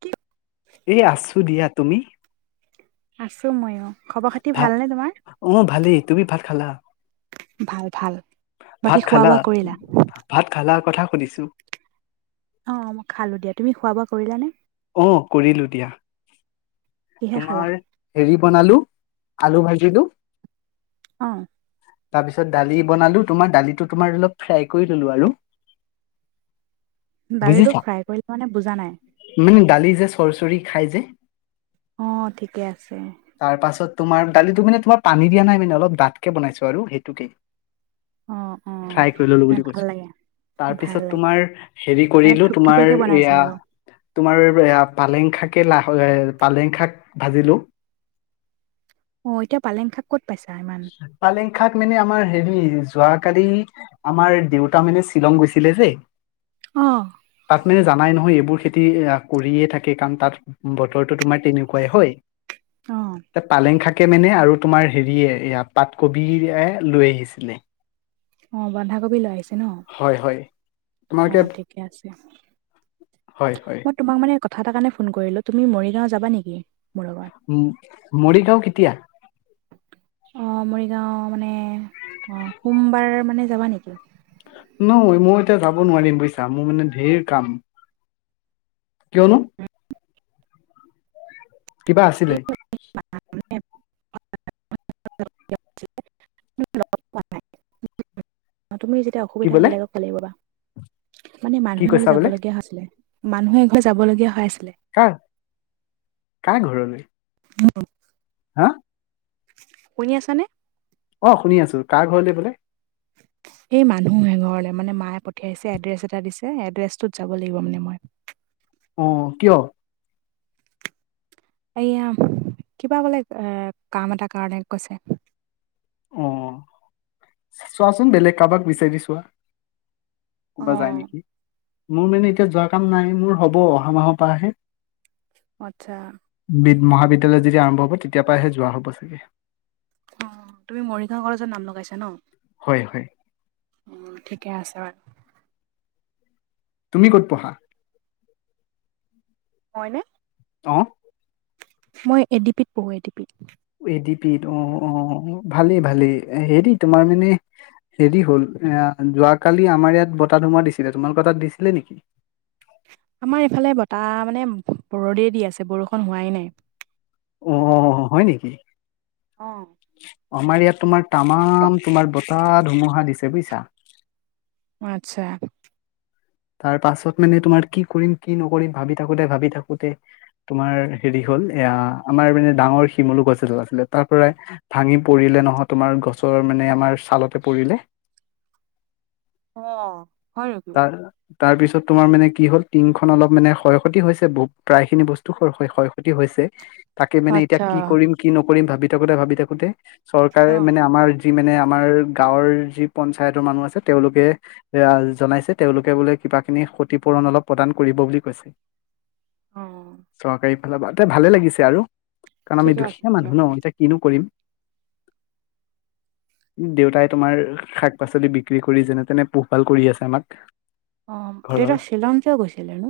কি? এই আছো দিয়া তুমি? আছো মইয়ো। খবৰ খাতি ভাত ভালনে তোমাৰ? অ ভালেই। তুমি ভাত খালা? ভাল ভাল। ভাত বাকী খোৱা খালা বোৱা কৰিলা? ভাত খালাৰ কথা সুধিছো? অ' মই খালো দিয়া। তুমি খোৱা বোৱা কৰিলা নে? অ'কৰিলো দিয়া। কিহে খালা? তোমাৰ হেৰি বনালো, আলু ভাজিলো অঁ তাৰ পিছত দালি বনালো তোমাৰ, দালিটো তোমাৰ অলপ ফ্ৰাই কৰি ললো আৰু। দালিটো ফ্ৰাই কৰিলা মানে, বুজা নাই? উম দালি যে চৰ্চৰি খাই যে অঁ ঠিকে আছে। তাৰ পাছত তোমাৰ দালিটো মানে তোমাৰ পানী দিয়া নাইা মানে অলপ দাঠকে বনাইছো আৰু সেইটোকে। অ অ ফ্ৰাই কৰি ললো মানে বুলি ভাল কৈছো। লাগে ভাল তাৰপিছত লাগে তোমাৰ হেৰি মানে কৰিলো, তোমাৰ থুপথুপিয়াকে বনাইছে আৰু এয়া তোমাৰ পালেং শাকে লা পালেং শাক ভাজিলো। অ' এতিয়া পালেং শাক ক'ত পাইছা ইমা পালেং শাক মানে আমাৰ হেৰি যোৱাকালি আমাৰ দেউতা মানে শ্বিলং গৈছিলে যে অঁ তাত মানে জানাই নহয় এইবোৰ খেতি কৰিয়ে থাকে কাম তাত বতৰটো তোমাৰ তেনেকুৱাই হয় অ এ পালেং শাকে মানে আৰু তোমাৰ হেৰিয়ে পাতকবি লৈ আহিছিলে।। অ বন্ধাকবি লৈ আহিছে ন। হয় হয় তোমাৰ অ ঠিকে আছে হয় হয়। মই তোমাক মানে কথা এটা কাৰণে ফোন কৰিলো। তুমি মৰিগাঁও যাবা নেকি মোৰ লগত? উ মৰিগাঁও কেতিয়া? অঁ মৰিগাঁও মানে, অঁ সোমবাৰ মানে যাবা নেকি? নই মই এতিয়া যাব নোৱাৰিম বুজিছা, মোৰ মানে ঢেৰ কাম। কিয়নো। কিবা আছিলে? [unintelligible] ন তুমি যেতিয়া কি অসুবিধা বোলে বেলেগক পালিবা। মানে কি মানুহৰ ঘৰ কৈছা যাব বোলে লগীয়া হৈছিলে মানুহে এ ঘৰ যাব লগীয়া হৈ আছিলে। কাৰ কাৰ ঘৰলৈ। উ। হা। শুনি আছানে। অ শুনি আছো কাৰ ঘৰলে বোলে। [unintelligible] এই মানুহে‌এ ঘৰলৈ মানে মায়ে পঠিয়াইছে এড্ৰেছ এটা দিছে এড্ৰেছটোত যাব লাগিব মানে মই। অ কিয়? এয়া কিবা বোলে এই কাম এটা কাৰণে কৈছে। অ চোৱাচোন বেলেগ কাৰোবাক বিচাৰি চোৱা? অ ক'বা যায় নেকি মোৰ মানে এতিয়া যোৱা কাম নাই মোৰ হ'ব অহা মাহৰ পৰাহে। আচ্ছা। বিদ মহাবিদ্যালয় যদি আৰম্ভ হ'ব তেতিয়াৰ পৰাহে যোৱা হ'ব চাগে। অ তুমি মৰিগাঁও কলেজত নাম লগাইছা ন। হয় হয়। অ ঠিকে আছে বাৰু। তুমি ক'ত পঢ়া? মইনে? অ। মই এ ডি পিত পঢ়োঁ এ ডি পিত। এডি পিত অ অ ভালেই ভালেই এডি তোমাৰ মানে। হেৰি হ'ল এ যোৱাকালি আমাৰ ইয়াত বতাহ ধুমুহা দিছিলে তোমালোকৰ তাত দিছিলে নেকি? আমাৰ এইফালে বতাহ মানে বৰদ দি আছে বৰষুণ হোৱাই নাই। অ অ অ হয় নেকি? অ। আমাৰ ইয়াত তোমাৰ তামাম তোমাৰ বতাহ ধুমুহা দিছে বুজিছা। আচ্ছা। তাৰ পাছত মানে তোমাৰ কি কৰিম কি নকৰিম ভাবি থাকোতে ভাবি থাকোতে। তোমাৰ হেৰি হ'ল এ আমাৰ মানে ডাঙৰ শিমলু গছ এডাল আছিলে তাৰ পৰাই। ভাঙি পৰিলে নহয় তোমাৰ গছৰ মানে আমাৰ ছালতে পৰিলে। অ হয় নেকি। তাৰপিছত তোমাৰ মানে কি হ'ল টিংখন অলপ মানে ক্ষয় ক্ষতি হৈছে বু প্ৰায় খিনি বস্তু ক্ষৰ ক্ষতি। ক্ষকি হৈছে তাকে মানে এতিয়া আচ্ছা। কি কৰিম কি নকৰিম ভাবি থাকোতে ভাবি থাকোতে চৰকাৰে অ', মানে আমাৰ যি মানে আমাৰ গাঁৱৰ যি পঞ্চায়তৰ মানুহ আছে তেওঁলোকে জনাইছে তেওঁলোকে বোলে কিবা খিনি ক্ষতিপূৰণ অলপ প্ৰদান কৰিব বুলি কৈছে অ' চৰকাৰী অলপ ভালে লাগিছে আৰু কাৰণ আমি ঠিকে আছে, দুখীয়া ঠিকে মানুহ ন আছে। এতিয়া কিনো কৰিম [inaudible] দেউতাই তোমাৰ শাক-পাচলি বিক্ৰী কৰি যেনে তেনে পোহপাল কৰি আছে আমাক অঁ ঘৰৰ দেতা শ্বিলং কিয় গৈছিলে নো?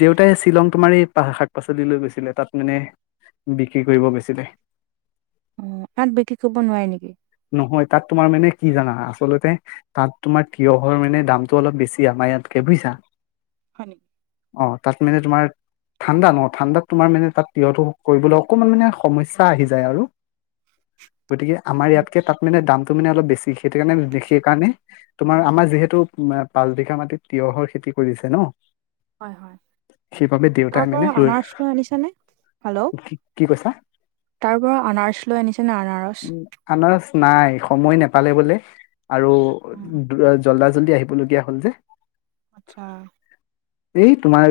দেউতাই শ্বিলং তোমাৰ এই শাক-পাচলি লৈ গৈছিলে তাত মানে বিক্ৰী কৰিব গৈছিলে অ এয়াত বিক্ৰী কইব নোৱায় নেকি নহয় তাত তোমাৰ মানে কি জানা আচলতে তাত তোমাৰ তিঁয়হৰ মানে দামটো অলপ বেছি আমাৰ ইয়াতকে বুইছা হয়নেকি অ তাত মানে তোমাৰ ঠাণ্ডা ন ঠাণ্ডাত তোমাৰ মানে তাত তিঁয়হটো কৰিবলৈ অকমান মানে সমস্যা আহি যায় আৰু গতিকে আমাৰ ইয়াতকে তাত মানে দাম টো মানে অলপ বেছি সেইটো কাৰণে সেইকাৰণে তোমাৰ আমাৰ যিহেতু পাঁচ বিঘা মাটিত তিঁয়হৰ খেতি কৰিছে ন হয় হয় সেইবাবে দেউতাই মানে তাৰপৰা লৈ আনাৰছটো আনিছানে হেল্ল' কি কি কৈছা? তাৰ পৰা আনাৰচ লৈ আনিছে নাই আনাৰচ উম, আনাৰস নাই সময় নাপালে বোলে আৰু অ', জল্দা জল্দি আহিবলগীয়া হ'ল যে আটচ্ছা এই তোমাৰ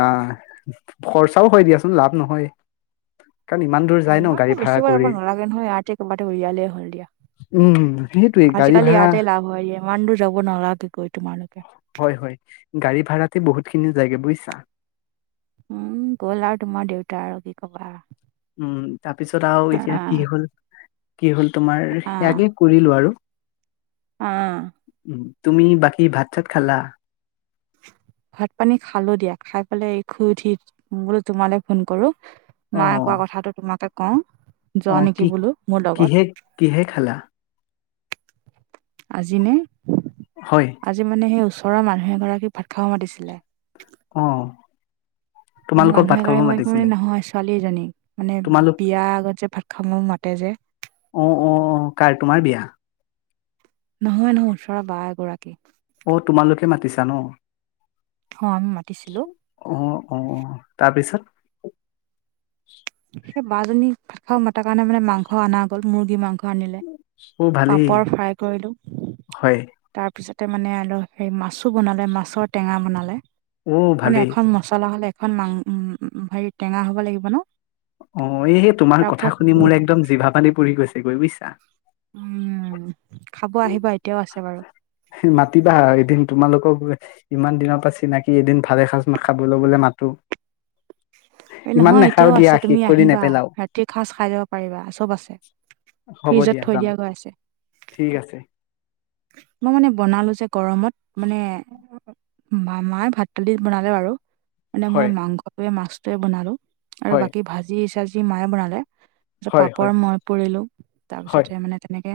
আহ খৰচাও হয় দিয়াচোন লাভ নহয় কাৰণ ইমান দূৰ অ যায় ন ইমানতো গাড়ী ভাড়া বেছিব যাব কৰি নালাগে নহয় আৰ্থিক কিবা এটা উলিয়ালেই হ'ল দিয়া উম সেইটোৱেই গাড়ী আজিকালি ভাড়া ইয়াতে লাভ হয় দিয়া ইমান দূৰ যাব নালাগে গৈ তোমালোকে হয় হয় গাড়ী ভাড়াতে বহুত খিনি যায়গে বুজিইছা উম গ'ল আৰু তোমাৰ দেউতা আৰু কি ক'বা উম তাৰ পিছত আৰু এতিয়া কি আহ, হ'ল কি হ'ল তোমাৰ সেয়াকে কৰিলোঁ আৰু অ তুমি বাকী ভাত-চাত খালা? ভাত-পানী খালোঁ দিয়া খাই পেলাই শুই উঠি বোলো তোমালে ফোন কৰোঁ অ মায়ে কোৱা কথাটো তোমাকে কওঁ অ যোৱা নেকি কি বোলো মোৰ কিহে লগত কিহে খালা? আজিনে? হয় আজি মানে সেই ওচৰৰ মানুহ এগৰাকী ভাত খাব মাতিছিলে অ মানে তোমালোকক মানুহ ভাত খাব এগৰাকী বুলি মাতিছিলে নহয় ছোৱালী এজনী মানে তোমালোক বিয়া আগত যে ভাত খাব মাতে যে অ অ, কাৰ তোমাৰ বিয়া? নহয় নহয় ওচৰৰ বা এগৰাকী অ তোমালোকে মাতিছা ন হয় আমি মাতিছিলো অ অ অ তাৰপিছত সেই বা জনীক মাতাৰ কাৰণে মানে মাংস অনা গ'ল মুৰ্গী মাংস আনিলে অ ভালেই পাপৰ ফ্ৰাই কৰিলো হয় তাৰপিছতে মানে আৰু হে মাছো বনালে মাছৰ টেঙা বনালে অ মানে ভালেই এখন মচলা হ'লে এখন মাং উ হেৰি টেঙা হ'ব লাগিব ন অ এই তোমাৰ কথা তাৰপিছত শুনি মোৰ একদম জিভা পানি পঢ়ি গৈছেগে বুজিছা উম খাব আহিবা এতিয়াও আছে বাৰু মাতিবা এদিন তোমালোকক ইমান দিনৰ পৰা চিনাকি এদিন ভালে সাজ খাবলৈ গলে মাতো এই ইমান নহয় নাখাও এতিয়াও দিয়া আছে তুমি শেষ কৰি আহিবা নেপেলাও ৰাতিৰ সাজ খাই যাব পাৰিবা চব আছে হ'ব ফ্ৰিজত থৈ যাম দিয়া গৈ আছে ঠিক আছে মই মানে বনালো যে গৰমত মানে মামাই ভাত পানী বনালে বাৰু মানে মই হয় মাংসটোৱে মাছটোৱে বনালো আৰু হয় বাকী ভাজি চাজি মায়ে বনালে হয় পাপৰ হয় মই পুৰিলো হয় তাৰপিছতে মানে তেনেকে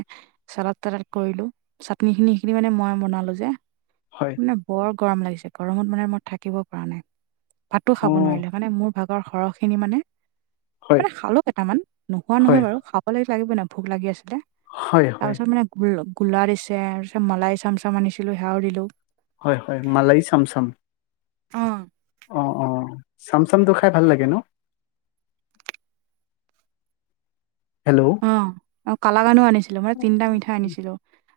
চালাদ তালাদ কৰিলো চাটনিখিনি সেইখিনি মানে মই বনালো যে হয় এ বৰ গৰম লাগিছে গৰমত মানে মই থাকিব পৰা নাই ভাতো অ খাব নোৱাৰিলো মানে মোৰ ভাগৰ সৰহখিনি মানে হয় মানে খালো কেইটামান নোখোৱা হয় নহয় বাৰু খ অ লাগিব নাই ভোক লাগি আছিলে হয় হয় তাৰপাছত মানে গোল গোলা দিছে তাৰপিছত মলাই চাম চাম আনিছিলো সেৱাও দিলো হয় হয় মালাই চাম চাম অ অ অ চাম চামটো খাই ভাল লাগে ন হেল্ল' অ আও কালা গানো আনি ছিলো মানে তিনটা মিঠাই আনিছিলো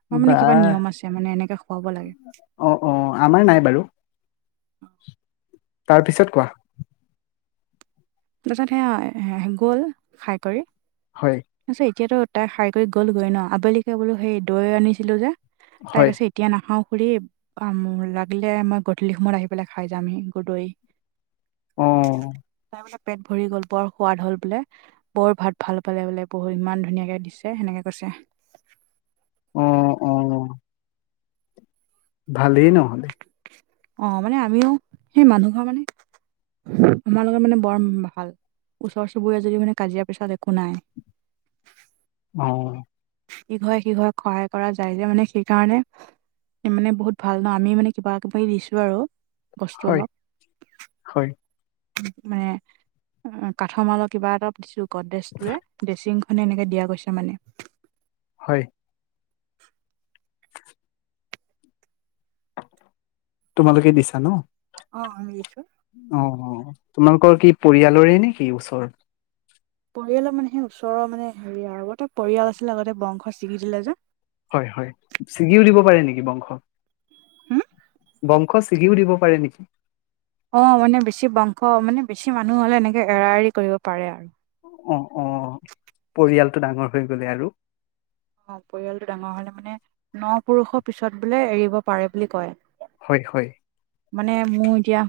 মই মানে বা কিবা নিয়ম আছে মানে এনেকে খুৱাব লাগে অ অ আমাৰ নাই বাৰু অ তাৰপিছত কোৱা তাৰপাছত সেয়া গ'ল খাই কৰি হয় আছে এতিয়াতো তাইক হাৰি কৰি গ'লগৈ ন আবেলিকে বোলো সেই দৈ আনিছিলো যে তাই হয় কৈছে এতিয়া নাখাও খুৰি লাগিলে মই গধূলি সময়ত আহি পেলাই খাই যামহি গদৈ অ তাৰপিছত পেট ভৰি গ'ল বৰ সোৱাদ হ'ল বোলে বৌৰ ভাত ভাল পালে বোলে বৌয়ে ইমান ধুনীয়াকে দিছে সেনেকে কৈছে অ অ অ ভালেই নহ'লে অ মানে আমিও সেই মানুহ ঘৰ মানে আমাৰ লগত মানে বৰ ভাল ওচৰ চুবুৰীয়া যদিও মানে কাজিয়া পেছাল একো নাই অ ইঘ সিঘই সহায় কৰা যায় যে মানে সেইকাৰণে মানে বহুত ভাল ন আমি মানে কিবা কিবি দিছো আৰু বস্তু হয় অলপ হয় মানে কাঠমালৰ কিবা এটা দিছো গড্ৰেজটোৱে ডেচিং মানে এনেকে দিয়া গৈছে মানে হয় তোমালোকে দিছা ন অ দিছো অ অ তোমালোকৰ কি পৰিয়ালৰে নে কি ওচৰ পৰিয়ালৰ মানে সেই ওচৰৰ মানে হেৰি আৰু গোটেই পৰিয়াল আছিলে আগতে বংশ ছিগি দিলে যে হয় হয় ছিগিও দিব পাৰে নেকি বংশ হুম বংশ ছিগিও দিব পাৰে নেকি অ' মানে বেছি বংশ মানে বেছি মানুহ হ'লে এনেকে এৰা এৰি কৰিব পাৰে অ অ পৰিয়ালটো ডাঙৰ হৈ গ'লে আৰু। অ' পৰিয়ালটো ডাঙৰ হ'লে মানে ন' পুৰুষৰ পিছত বোলে এৰিব পাৰে বুলি কয়। হয় হয়। মানে মোৰ এতিয়া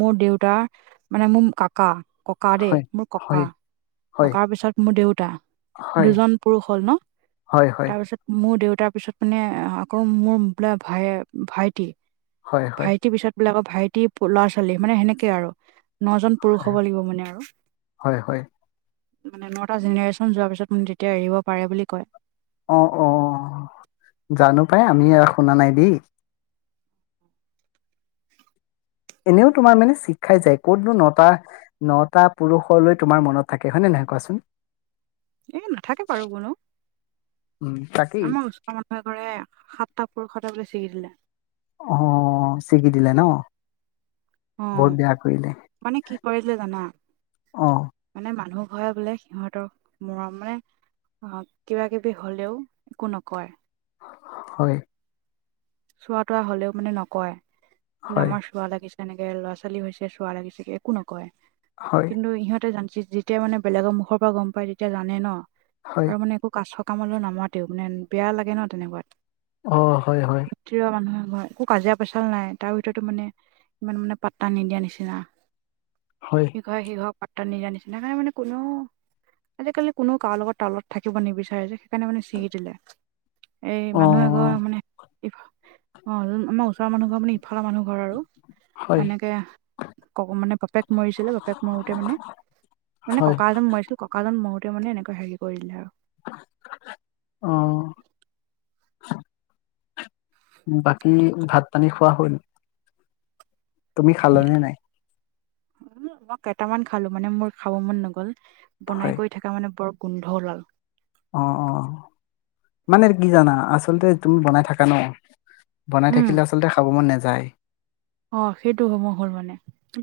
মোৰ দেউতাৰ মানে মোৰ কাকা। ককা দেই হয় মোৰ ককা হয় ককাৰ পিছত মোৰ দেউতা হয় দুজন পুৰুষ সম্পূৰ্ণ তাৰ হয় হয় তাৰপিছত মোৰ দেউতাৰ পিছত মানে আকৌ মোৰ বোলে ভাইয়া ভাইটি হয় হয় হয় ভাইটিৰ পিছত বোলে আকৌ ভাইটি ল'ৰা ছোৱালী মানে সেনেকে আৰু নজন পুৰুষ হয় হ'ব লাগিব মানে আৰু হয় হয় মানে নটা জেনেৰেচন যোৱাৰ পিছত তেতিয়া এৰিব পাৰে বুলি কয় অ অ অ জানো পাই আমি ইয়াক শুনা নাই দেই এনেও তোমাৰ মানে শিক খাই যায় কতনো নটা নটা পুৰুষলৈ তোমাৰ মনত থাকে হয়নে নাই কোৱাচোন। এই নাথাকে বাৰু কোনো উম তাকেই আমাৰ ওচৰ মানুহ মানুহ এঘৰে সাতটা পুৰুষটে বোলে ছিগিছিল অহ ছিগি দিলে ন অ' বহুত বেয়া কৰিলে মানে কি কৰিলে জানা। অ মানে মানুহ ঘৰে বোলে সিহঁতৰ মৰম মানে। অ' কিবা কিবি হ'লেও একো নকয়। হয়। চোৱা তোৱা হ'লেও মানে নকয় বোলে হয় আমাৰ চোৱা লাগিছে এনেকে ল'ৰা ছোৱালী হৈছে চোৱা লাগিছে একো নকয়। হয়। কিন্তু ইহঁতে জানছি যেতিয়া মানে বেলেগৰ মুখৰ পৰা গ'ম পাই তেতিয়া জানে ন' হয় আৰু মানে একো কাথক কামলৈ নামাতেও মানে বেয়া লাগে ন তেনেকুৱাত। অ' হয় হয়। [unintelligible] একো কাজিয়া পেচাল নাই তাৰ ভিতৰতে মানে ইমান মানে পাত্তা নিদিয়া নিচিনা। হয়। ইঘৰে সিঘৰক পাত্তা নিদিয়া নিচিনা কাৰণ মানে কোনেৱেও আজিকালি কোনেও কাৰো লগত তলত থাকিব নিবিচাৰে যে সেইকাৰণে মানে ছিঙি দিলে। এই অ মানুহ এঘৰ মানে ইঘ অ' আমাৰ ওচৰৰ মানুহ ঘৰ মানে ইফালৰ মানুহ ঘৰ আৰু। হয় এনেকে ক মানে বাপেক মৰিছিলে বাপেক মৰোতে মানে মানে হয় ককা এজন মৰিছিল ককা মৰোতে মানে এনেকুৱে হেৰি কৰি দিলে আৰু। অ। বাকী ভাত পানী খোৱা হ'ল? তুমি খালা নে নাই? উম মই কেইটামান খালো মানে মোৰ খাব মন নগ'ল, হয় বনাই গৈ থকা মানে বৰ গোন্ধ ওলাল অ অ মানে কি জানা আচলতে তুমি বনাই থাকা ন বনাই উম থাকিলে আচলতে খাব মন নাযায়। অ সেইটো হব হ'ল মানে। একদম